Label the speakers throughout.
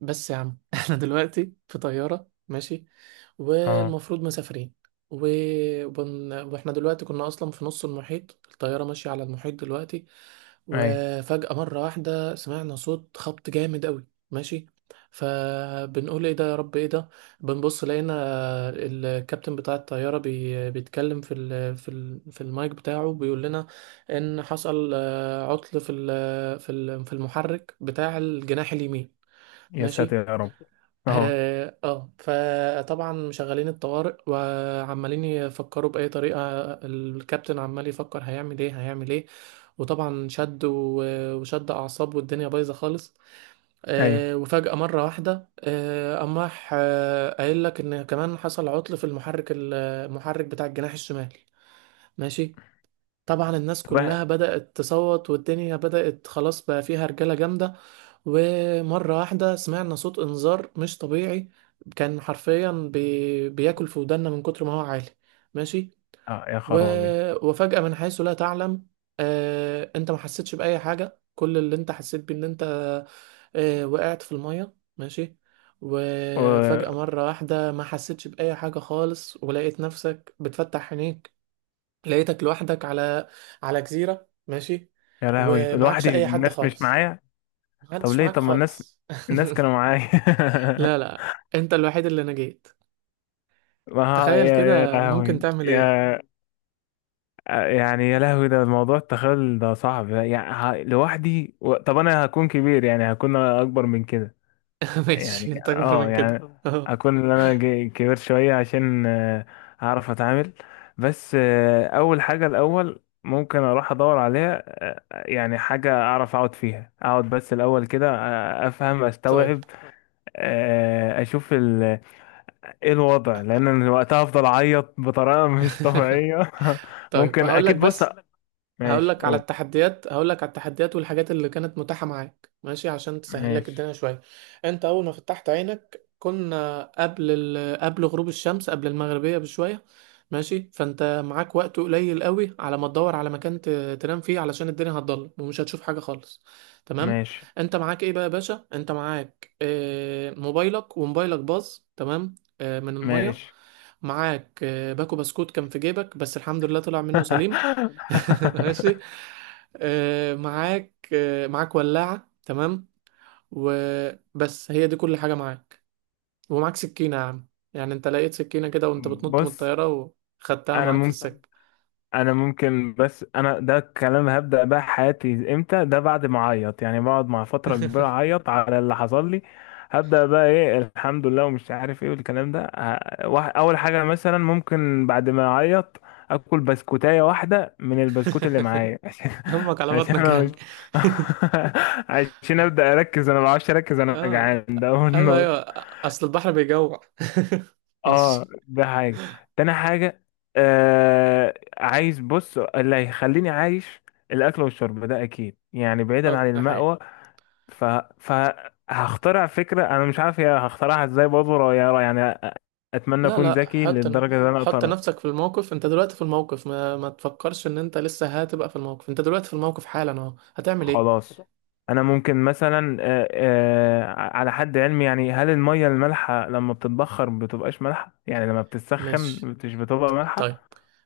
Speaker 1: بس يا عم احنا دلوقتي في طيارة ماشي،
Speaker 2: اه.
Speaker 1: والمفروض مسافرين. و... واحنا دلوقتي كنا اصلا في نص المحيط، الطيارة ماشية على المحيط دلوقتي.
Speaker 2: ايوه.
Speaker 1: وفجأة مرة واحدة سمعنا صوت خبط جامد قوي ماشي، فبنقول ايه ده يا رب ايه ده. بنبص لقينا الكابتن بتاع الطيارة بيتكلم في المايك بتاعه، بيقول لنا ان حصل عطل في المحرك بتاع الجناح اليمين.
Speaker 2: يا ساتر
Speaker 1: ماشي.
Speaker 2: يا رب. اهو.
Speaker 1: اه. آه. فطبعا مشغلين الطوارئ وعمالين يفكروا بأي طريقة. الكابتن عمال يفكر هيعمل ايه هيعمل ايه، وطبعا شد وشد أعصاب، والدنيا بايظة خالص.
Speaker 2: ايوه.
Speaker 1: وفجأة مرة واحدة قام راح قايل لك إن كمان حصل عطل في المحرك المحرك بتاع الجناح الشمالي. ماشي. طبعا الناس
Speaker 2: طب
Speaker 1: كلها بدأت تصوت، والدنيا بدأت خلاص بقى فيها رجالة جامدة. ومرة واحدة سمعنا صوت إنذار مش طبيعي، كان حرفيا بياكل في ودنا من كتر ما هو عالي. ماشي.
Speaker 2: يا
Speaker 1: و...
Speaker 2: خرابي،
Speaker 1: وفجأة من حيث لا تعلم انت ما حسيتش بأي حاجة. كل اللي انت حسيت بيه ان انت وقعت في المية. ماشي.
Speaker 2: و...
Speaker 1: وفجأة مرة واحدة ما حسيتش بأي حاجة خالص، ولقيت نفسك بتفتح عينيك. لقيتك لوحدك على جزيرة ماشي،
Speaker 2: يا لهوي،
Speaker 1: ومعكش
Speaker 2: لوحدي،
Speaker 1: اي حد
Speaker 2: الناس مش
Speaker 1: خالص.
Speaker 2: معايا. طب
Speaker 1: محدش
Speaker 2: ليه؟
Speaker 1: معاك
Speaker 2: طب ما الناس،
Speaker 1: خالص.
Speaker 2: الناس كانوا معايا.
Speaker 1: لا لا، انت الوحيد اللي نجيت.
Speaker 2: ما ها-
Speaker 1: تخيل
Speaker 2: يا
Speaker 1: كده، ممكن
Speaker 2: لهوي
Speaker 1: تعمل ايه؟
Speaker 2: يا. يعني يا لهوي، ده الموضوع التخيل ده صعب، يعني لوحدي طب انا هكون كبير، يعني هكون اكبر من كده.
Speaker 1: ماشي،
Speaker 2: يعني
Speaker 1: انت اكبر
Speaker 2: اه
Speaker 1: من كده.
Speaker 2: يعني
Speaker 1: اهو.
Speaker 2: اكون ان انا كبير شويه عشان اعرف اتعامل. بس اول حاجه الاول ممكن اروح ادور عليها، يعني حاجه اعرف اقعد فيها، اقعد بس الاول كده افهم
Speaker 1: طيب.
Speaker 2: استوعب، اشوف ايه الوضع، لان أنا وقتها افضل اعيط بطريقه مش طبيعيه.
Speaker 1: طيب
Speaker 2: ممكن
Speaker 1: هقول لك.
Speaker 2: اكيد، بص.
Speaker 1: بس هقول
Speaker 2: ماشي،
Speaker 1: لك على
Speaker 2: قول.
Speaker 1: التحديات، هقول لك على التحديات والحاجات اللي كانت متاحة معاك ماشي، عشان تسهل لك
Speaker 2: ماشي.
Speaker 1: الدنيا شوية. انت اول ما فتحت عينك كنا قبل قبل غروب الشمس، قبل المغربية بشوية ماشي. فانت معاك وقت قليل قوي على ما تدور على مكان تنام فيه، علشان الدنيا هتضلم ومش هتشوف حاجة خالص. تمام.
Speaker 2: ماشي
Speaker 1: انت معاك ايه بقى يا باشا؟ انت معاك موبايلك، وموبايلك باظ تمام من المية.
Speaker 2: ماشي.
Speaker 1: معاك باكو بسكوت كان في جيبك بس الحمد لله طلع منه سليم. ماشي. معاك ولاعة تمام. وبس، هي دي كل حاجة معاك. ومعاك سكينة يا عم، يعني انت لقيت سكينة كده وانت بتنط من
Speaker 2: بص
Speaker 1: الطيارة وخدتها
Speaker 2: انا
Speaker 1: معاك في
Speaker 2: ممكن،
Speaker 1: السكة.
Speaker 2: انا ممكن، بس انا ده الكلام هبدأ بقى حياتي امتى؟ ده بعد ما اعيط، يعني بقعد مع فترة كبيرة اعيط على اللي حصل لي. هبدأ بقى ايه الحمد لله ومش عارف ايه والكلام ده اول حاجة مثلا ممكن بعد ما اعيط اكل بسكوتاية واحدة من البسكوت اللي معايا، عشان،
Speaker 1: همك على
Speaker 2: عشان
Speaker 1: بطنك
Speaker 2: انا
Speaker 1: يعني.
Speaker 2: مش، عشان ابدأ اركز، انا ما بعرفش اركز، انا
Speaker 1: اه.
Speaker 2: جعان، ده اول
Speaker 1: ايوه
Speaker 2: نقطة.
Speaker 1: ايوه. اصل البحر بيجوع.
Speaker 2: اه
Speaker 1: ماشي.
Speaker 2: ده حاجة. تاني حاجة، آه عايز بص اللي هيخليني عايش الأكل والشرب ده أكيد، يعني بعيدا
Speaker 1: اه،
Speaker 2: عن
Speaker 1: ده حقيقة.
Speaker 2: المأوى. ف... فهخترع فكرة، أنا مش عارف هي هخترعها إزاي برضه يعني أتمنى
Speaker 1: لا
Speaker 2: أكون
Speaker 1: لا،
Speaker 2: ذكي
Speaker 1: حط
Speaker 2: للدرجة اللي أنا
Speaker 1: حط
Speaker 2: أقدر.
Speaker 1: نفسك في الموقف. انت دلوقتي في الموقف، ما تفكرش ان انت لسه هتبقى في الموقف، انت دلوقتي في الموقف حالا اهو، هتعمل ايه؟
Speaker 2: خلاص، أنا ممكن مثلا آه على حد علمي، يعني هل المية المالحة لما بتتبخر بتبقاش مالحة؟ يعني لما بتتسخن
Speaker 1: ماشي.
Speaker 2: مش بتبقى
Speaker 1: طيب.
Speaker 2: مالحة؟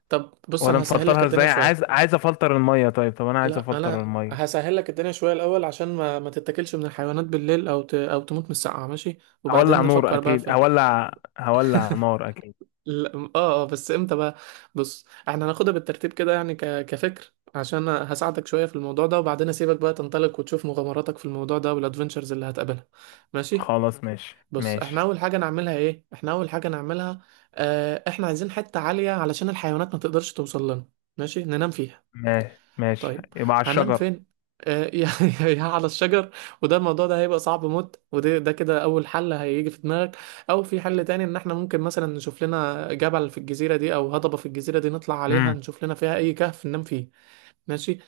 Speaker 1: طب بص،
Speaker 2: ولا
Speaker 1: انا هسهل لك
Speaker 2: نفلترها
Speaker 1: الدنيا
Speaker 2: ازاي؟ عايز،
Speaker 1: شويه.
Speaker 2: عايز افلتر الميه، طيب، طب انا عايز
Speaker 1: لا،
Speaker 2: افلتر
Speaker 1: انا
Speaker 2: الميه.
Speaker 1: هسهل لك الدنيا شويه الاول، عشان ما تتاكلش من الحيوانات بالليل، او تموت من السقعه ماشي.
Speaker 2: هولع
Speaker 1: وبعدين
Speaker 2: نور
Speaker 1: نفكر بقى
Speaker 2: اكيد
Speaker 1: في.
Speaker 2: هولع، هولع نار اكيد.
Speaker 1: لا، اه اه بس امتى بقى؟ بص، احنا هناخدها بالترتيب كده، يعني كفكر، عشان هساعدك شويه في الموضوع ده، وبعدين اسيبك بقى تنطلق وتشوف مغامراتك في الموضوع ده، والادفنتشرز اللي هتقابلها. ماشي.
Speaker 2: خلاص ماشي.
Speaker 1: بص، احنا
Speaker 2: ماشي
Speaker 1: اول حاجه نعملها ايه؟ احنا اول حاجه نعملها اه، احنا عايزين حته عاليه علشان الحيوانات ما تقدرش توصل لنا، ماشي، ننام فيها.
Speaker 2: ماشي. ماشي
Speaker 1: طيب.
Speaker 2: يبقى على
Speaker 1: هننام
Speaker 2: الشجر.
Speaker 1: فين؟ اه. يا يا، على الشجر. وده الموضوع ده هيبقى صعب موت، وده ده كده اول حل هيجي في دماغك. او في حل تاني، ان احنا ممكن مثلا نشوف لنا جبل في الجزيره دي او هضبه في الجزيره دي، نطلع عليها
Speaker 2: امم.
Speaker 1: نشوف لنا فيها اي كهف ننام فيه. ماشي.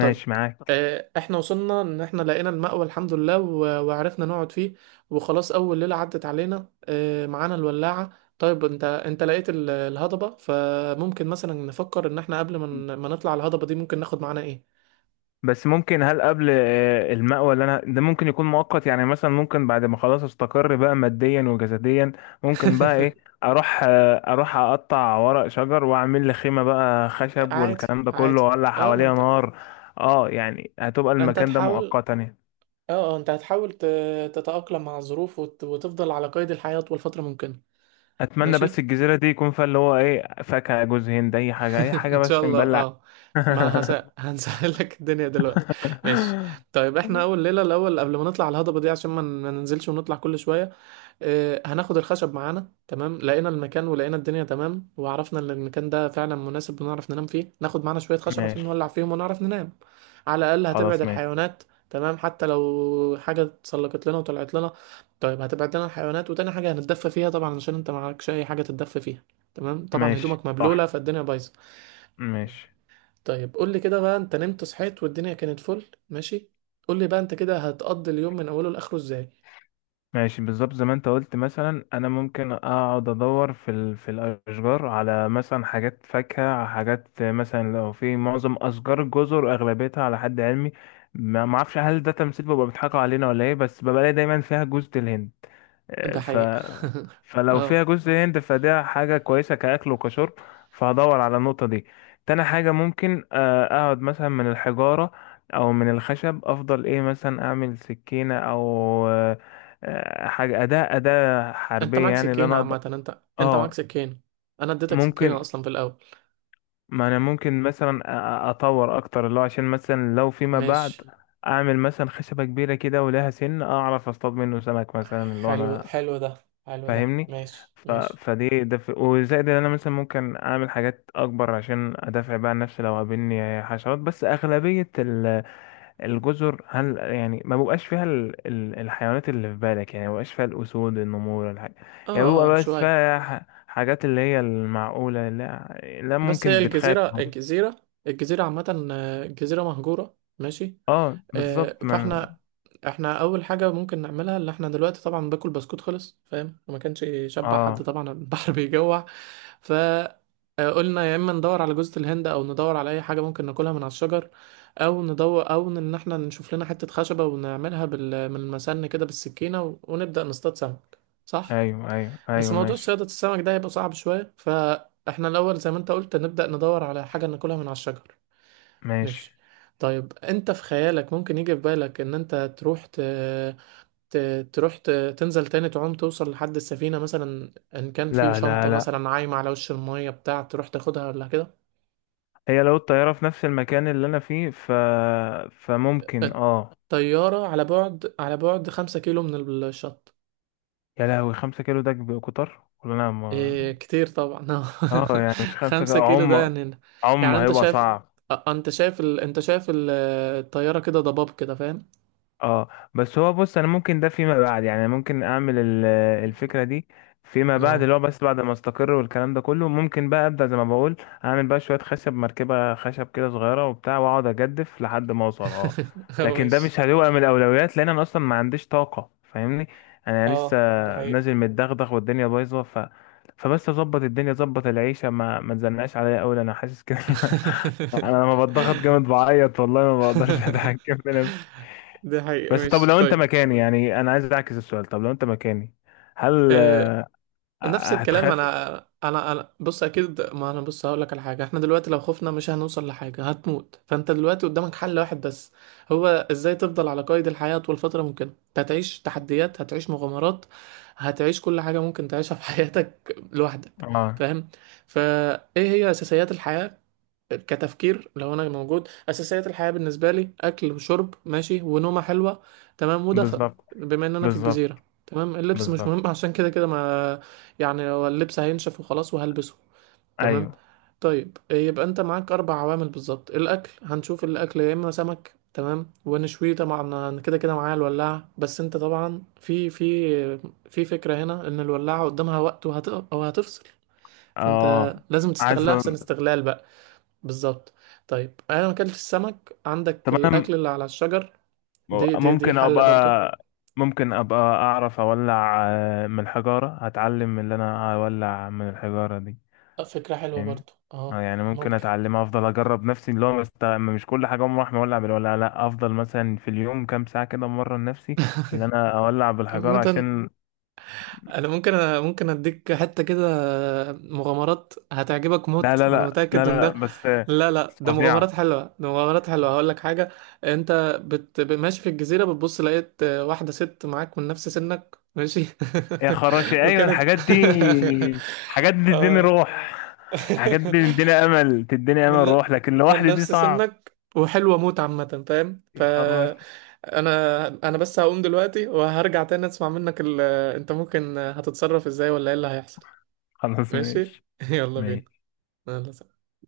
Speaker 1: طيب.
Speaker 2: معاك.
Speaker 1: احنا وصلنا ان احنا لقينا المأوى الحمد لله، وعرفنا نقعد فيه. وخلاص، اول ليلة عدت علينا معانا الولاعة. طيب، انت انت لقيت الهضبة، فممكن مثلا نفكر ان احنا قبل ما ما نطلع الهضبة دي ممكن ناخد معانا ايه.
Speaker 2: بس ممكن، هل قبل المأوى اللي انا ده ممكن يكون مؤقت؟ يعني مثلا ممكن بعد ما خلاص استقر بقى ماديا وجسديا، ممكن بقى ايه، اروح اروح اقطع ورق شجر واعمل لي خيمة بقى، خشب
Speaker 1: عادي.
Speaker 2: والكلام ده كله،
Speaker 1: عادي.
Speaker 2: واولع
Speaker 1: اه، ما
Speaker 2: حواليها
Speaker 1: انت
Speaker 2: نار. اه يعني هتبقى
Speaker 1: انت
Speaker 2: المكان ده
Speaker 1: هتحاول.
Speaker 2: مؤقتا يعني.
Speaker 1: اه اه، انت هتحاول تتأقلم مع الظروف، وتفضل على قيد الحياة طول فترة ممكنة.
Speaker 2: اتمنى بس
Speaker 1: ماشي.
Speaker 2: الجزيره دي يكون فيها اللي هو ايه، فاكهه، جوز هند، اي حاجه، اي حاجه
Speaker 1: ان شاء
Speaker 2: بس
Speaker 1: الله
Speaker 2: نبلع.
Speaker 1: اه. ما هس... هنسهل لك الدنيا دلوقتي. ماشي. طيب، احنا اول ليله الاول قبل ما نطلع الهضبه دي، عشان ما ننزلش ونطلع كل شويه، اه هناخد الخشب معانا. تمام، لقينا المكان ولقينا الدنيا تمام وعرفنا ان المكان ده فعلا مناسب بنعرف ننام فيه، ناخد معانا شويه خشب عشان
Speaker 2: ماشي.
Speaker 1: نولع فيهم ونعرف ننام. على الاقل هتبعد
Speaker 2: خلاص ماشي.
Speaker 1: الحيوانات. تمام، حتى لو حاجه اتسلقت لنا وطلعت لنا. طيب، هتبعد لنا الحيوانات، وتاني حاجه هنتدفى فيها طبعا، عشان انت معكش اي حاجه تتدفى فيها. تمام، طبعا
Speaker 2: ماشي
Speaker 1: هدومك
Speaker 2: صح.
Speaker 1: مبلوله فالدنيا بايظه.
Speaker 2: ماشي
Speaker 1: طيب، قول لي كده بقى، انت نمت صحيت والدنيا كانت فل ماشي. قول لي بقى انت كده هتقضي اليوم من اوله لاخره ازاي.
Speaker 2: ماشي. بالظبط زي ما انت قلت، مثلا انا ممكن اقعد ادور في في الاشجار على مثلا حاجات فاكهه، على حاجات مثلا لو في معظم اشجار الجزر اغلبيتها على حد علمي. ما اعرفش هل ده تمثيل بيبقى بيضحكوا علينا ولا ايه، بس ببقى الاقي دايما فيها جوز الهند آه،
Speaker 1: ده
Speaker 2: ف
Speaker 1: حقيقة.
Speaker 2: فلو فيها
Speaker 1: اه،
Speaker 2: جزء هند فده حاجة كويسة كأكل وكشرب. فهدور على النقطة دي. تاني حاجة ممكن أقعد مثلا من الحجارة أو من الخشب أفضل، إيه مثلا أعمل سكينة أو آه، حاجة أداة، أداة
Speaker 1: انت
Speaker 2: حربية
Speaker 1: معاك
Speaker 2: يعني اللي
Speaker 1: سكينة
Speaker 2: أنا أقدر.
Speaker 1: عامة. انت انت معاك
Speaker 2: اه
Speaker 1: سكينة، انا اديتك سكينة
Speaker 2: ممكن،
Speaker 1: اصلا في الاول.
Speaker 2: ما انا ممكن مثلا اطور اكتر اللي هو، عشان مثلا لو فيما
Speaker 1: ماشي.
Speaker 2: بعد اعمل مثلا خشبة كبيرة كده ولها سن اعرف اصطاد منه سمك مثلا، اللي هو
Speaker 1: حلو.
Speaker 2: انا
Speaker 1: حلو ده، حلو ده.
Speaker 2: فاهمني.
Speaker 1: ماشي ماشي.
Speaker 2: فدي ده وزائد ان انا مثلا ممكن اعمل حاجات اكبر عشان ادافع بقى عن نفسي لو قابلني حشرات. بس اغلبية الجزر، هل يعني ما بيبقاش فيها الحيوانات اللي في بالك؟ يعني ما بيبقاش فيها الأسود النمور الحاجة؟
Speaker 1: اه
Speaker 2: يعني بيبقى
Speaker 1: اه
Speaker 2: بس
Speaker 1: شوية.
Speaker 2: فيها حاجات اللي هي المعقولة. لا، لا
Speaker 1: بس هي
Speaker 2: ممكن، بتخاف.
Speaker 1: الجزيرة الجزيرة، الجزيرة عامة الجزيرة مهجورة ماشي.
Speaker 2: اه
Speaker 1: آه،
Speaker 2: بالظبط، ما أنا...
Speaker 1: فاحنا احنا اول حاجه ممكن نعملها، اللي احنا دلوقتي طبعا باكل بسكوت خلص، فاهم؟ وما كانش يشبع حد
Speaker 2: اه
Speaker 1: طبعا، البحر بيجوع. ف قلنا يا اما ندور على جوزة الهند، او ندور على اي حاجه ممكن ناكلها من على الشجر، او ندور، او ان احنا نشوف لنا حته خشبه ونعملها من المسن كده بالسكينه، ونبدا نصطاد سمك، صح؟
Speaker 2: ايوه ايوه
Speaker 1: بس
Speaker 2: ايوه
Speaker 1: موضوع
Speaker 2: ماشي.
Speaker 1: صياده السمك ده هيبقى صعب شويه، فاحنا الاول زي ما انت قلت نبدا ندور على حاجه ناكلها من على الشجر.
Speaker 2: ماشي.
Speaker 1: ماشي. طيب، انت في خيالك ممكن يجي في بالك ان انت تروح ت... تروح ت... تنزل تاني تعوم، توصل لحد السفينة مثلا، ان كان في
Speaker 2: لا لا
Speaker 1: شنطة
Speaker 2: لا.
Speaker 1: مثلا عايمة على وش المية بتاع تروح تاخدها، ولا كده؟
Speaker 2: هي لو الطيارة في نفس المكان اللي انا فيه فممكن، اه.
Speaker 1: الطيارة على بعد، على بعد 5 كيلو من الشط.
Speaker 2: يا لهوي، 5 كيلو ده كتر ولا انا ما...
Speaker 1: إيه، كتير طبعا.
Speaker 2: اه يعني مش خمسة
Speaker 1: خمسة
Speaker 2: كيلو
Speaker 1: كيلو ده
Speaker 2: عم،
Speaker 1: يعني.
Speaker 2: عم
Speaker 1: يعني انت
Speaker 2: هيبقى
Speaker 1: شايف
Speaker 2: صعب.
Speaker 1: انت شايف الطيارة كده ضباب كده، فاهم؟
Speaker 2: اه بس هو، بص انا ممكن ده فيما بعد، يعني ممكن اعمل الفكره دي فيما بعد،
Speaker 1: اه.
Speaker 2: اللي هو بس بعد ما استقر والكلام ده كله، ممكن بقى ابدا زي ما بقول اعمل بقى شويه خشب، مركبه خشب كده صغيره وبتاع، واقعد اجدف لحد ما اوصل اه.
Speaker 1: هو
Speaker 2: لكن ده
Speaker 1: ماشي.
Speaker 2: مش هيبقى من الاولويات لان انا اصلا ما عنديش طاقه، فاهمني، انا لسه
Speaker 1: اه ده حقيقة.
Speaker 2: نازل متدغدغ والدنيا بايظه. فبس اظبط الدنيا، اظبط العيشه، ما تزنقش عليا قوي، انا حاسس كده. انا لما بتضغط جامد بعيط والله ما بقدرش اتحكم في نفسي.
Speaker 1: دي حقيقة.
Speaker 2: بس طب
Speaker 1: ماشي.
Speaker 2: لو انت
Speaker 1: طيب.
Speaker 2: مكاني، يعني انا عايز اعكس السؤال، طب لو انت مكاني هل
Speaker 1: آه نفس الكلام
Speaker 2: هتخاف؟
Speaker 1: انا. انا بص اكيد، ما انا بص هقول لك على حاجة، احنا دلوقتي لو خفنا مش هنوصل لحاجة، هتموت. فانت دلوقتي قدامك حل واحد بس، هو ازاي تفضل على قيد الحياة طول فترة ممكنة. انت هتعيش تحديات، هتعيش مغامرات، هتعيش كل حاجة ممكن تعيشها في حياتك لوحدك.
Speaker 2: اه
Speaker 1: فاهم؟ فايه هي اساسيات الحياة؟ كتفكير، لو انا موجود، اساسيات الحياه بالنسبه لي اكل وشرب ماشي، ونومه حلوه تمام، ودفى.
Speaker 2: بالظبط.
Speaker 1: بما ان انا في
Speaker 2: بالظبط.
Speaker 1: الجزيره تمام، اللبس مش
Speaker 2: بالظبط.
Speaker 1: مهم. عشان كده كده ما، يعني هو اللبس هينشف وخلاص وهلبسه، تمام.
Speaker 2: ايوه.
Speaker 1: طيب، يبقى انت معاك اربع عوامل بالظبط. الاكل، هنشوف الاكل يا اما سمك تمام ونشويه طبعا، انا كده كده معايا الولاعه. بس انت طبعا في في فكره هنا، ان الولاعه قدامها وقت وهتفصل، فانت
Speaker 2: اه
Speaker 1: لازم
Speaker 2: عايز
Speaker 1: تستغلها احسن استغلال بقى. بالظبط. طيب، انا ما اكلتش السمك، عندك
Speaker 2: طب انا
Speaker 1: الاكل اللي على الشجر. دي
Speaker 2: ممكن
Speaker 1: حلة برضو.
Speaker 2: ابقى، ممكن ابقى اعرف اولع من الحجارة، هتعلم اللي انا اولع من الحجارة دي،
Speaker 1: فكرة حلوة
Speaker 2: فاهم.
Speaker 1: برضو
Speaker 2: اه
Speaker 1: اه.
Speaker 2: يعني ممكن
Speaker 1: ممكن.
Speaker 2: اتعلم، افضل اجرب نفسي، اللي هو مش كل حاجة اقوم راح مولع بالولع، لا افضل مثلا في اليوم كام ساعة كده مرة لنفسي اللي انا اولع بالحجارة،
Speaker 1: عامة،
Speaker 2: عشان
Speaker 1: انا ممكن أنا ممكن اديك حتة كده مغامرات هتعجبك
Speaker 2: لا
Speaker 1: موت،
Speaker 2: لا
Speaker 1: وانا
Speaker 2: لا لا
Speaker 1: متأكد من
Speaker 2: لا
Speaker 1: ده.
Speaker 2: لا، بس.
Speaker 1: لا لا،
Speaker 2: بس
Speaker 1: ده مغامرات
Speaker 2: فظيعة.
Speaker 1: حلوة، ده مغامرات حلوة. هقول لك حاجة، انت ماشي في الجزيرة بتبص لقيت واحدة ست معاك من نفس سنك ماشي.
Speaker 2: يا خراشي أيوة
Speaker 1: وكانت.
Speaker 2: الحاجات دي، حاجات دي تديني
Speaker 1: آه.
Speaker 2: روح، الحاجات دي تديني أمل، تديني أمل،
Speaker 1: من
Speaker 2: روح، لكن
Speaker 1: من
Speaker 2: لوحدي دي
Speaker 1: نفس
Speaker 2: صعب.
Speaker 1: سنك، وحلوة موت عامة، فاهم؟ ف
Speaker 2: يا خراشي.
Speaker 1: انا، انا بس هقوم دلوقتي وهرجع تاني اسمع منك انت ممكن هتتصرف ازاي، ولا ايه اللي هيحصل.
Speaker 2: خلاص
Speaker 1: ماشي.
Speaker 2: ماشي
Speaker 1: يلا بينا.
Speaker 2: ماشي
Speaker 1: يلا سلام.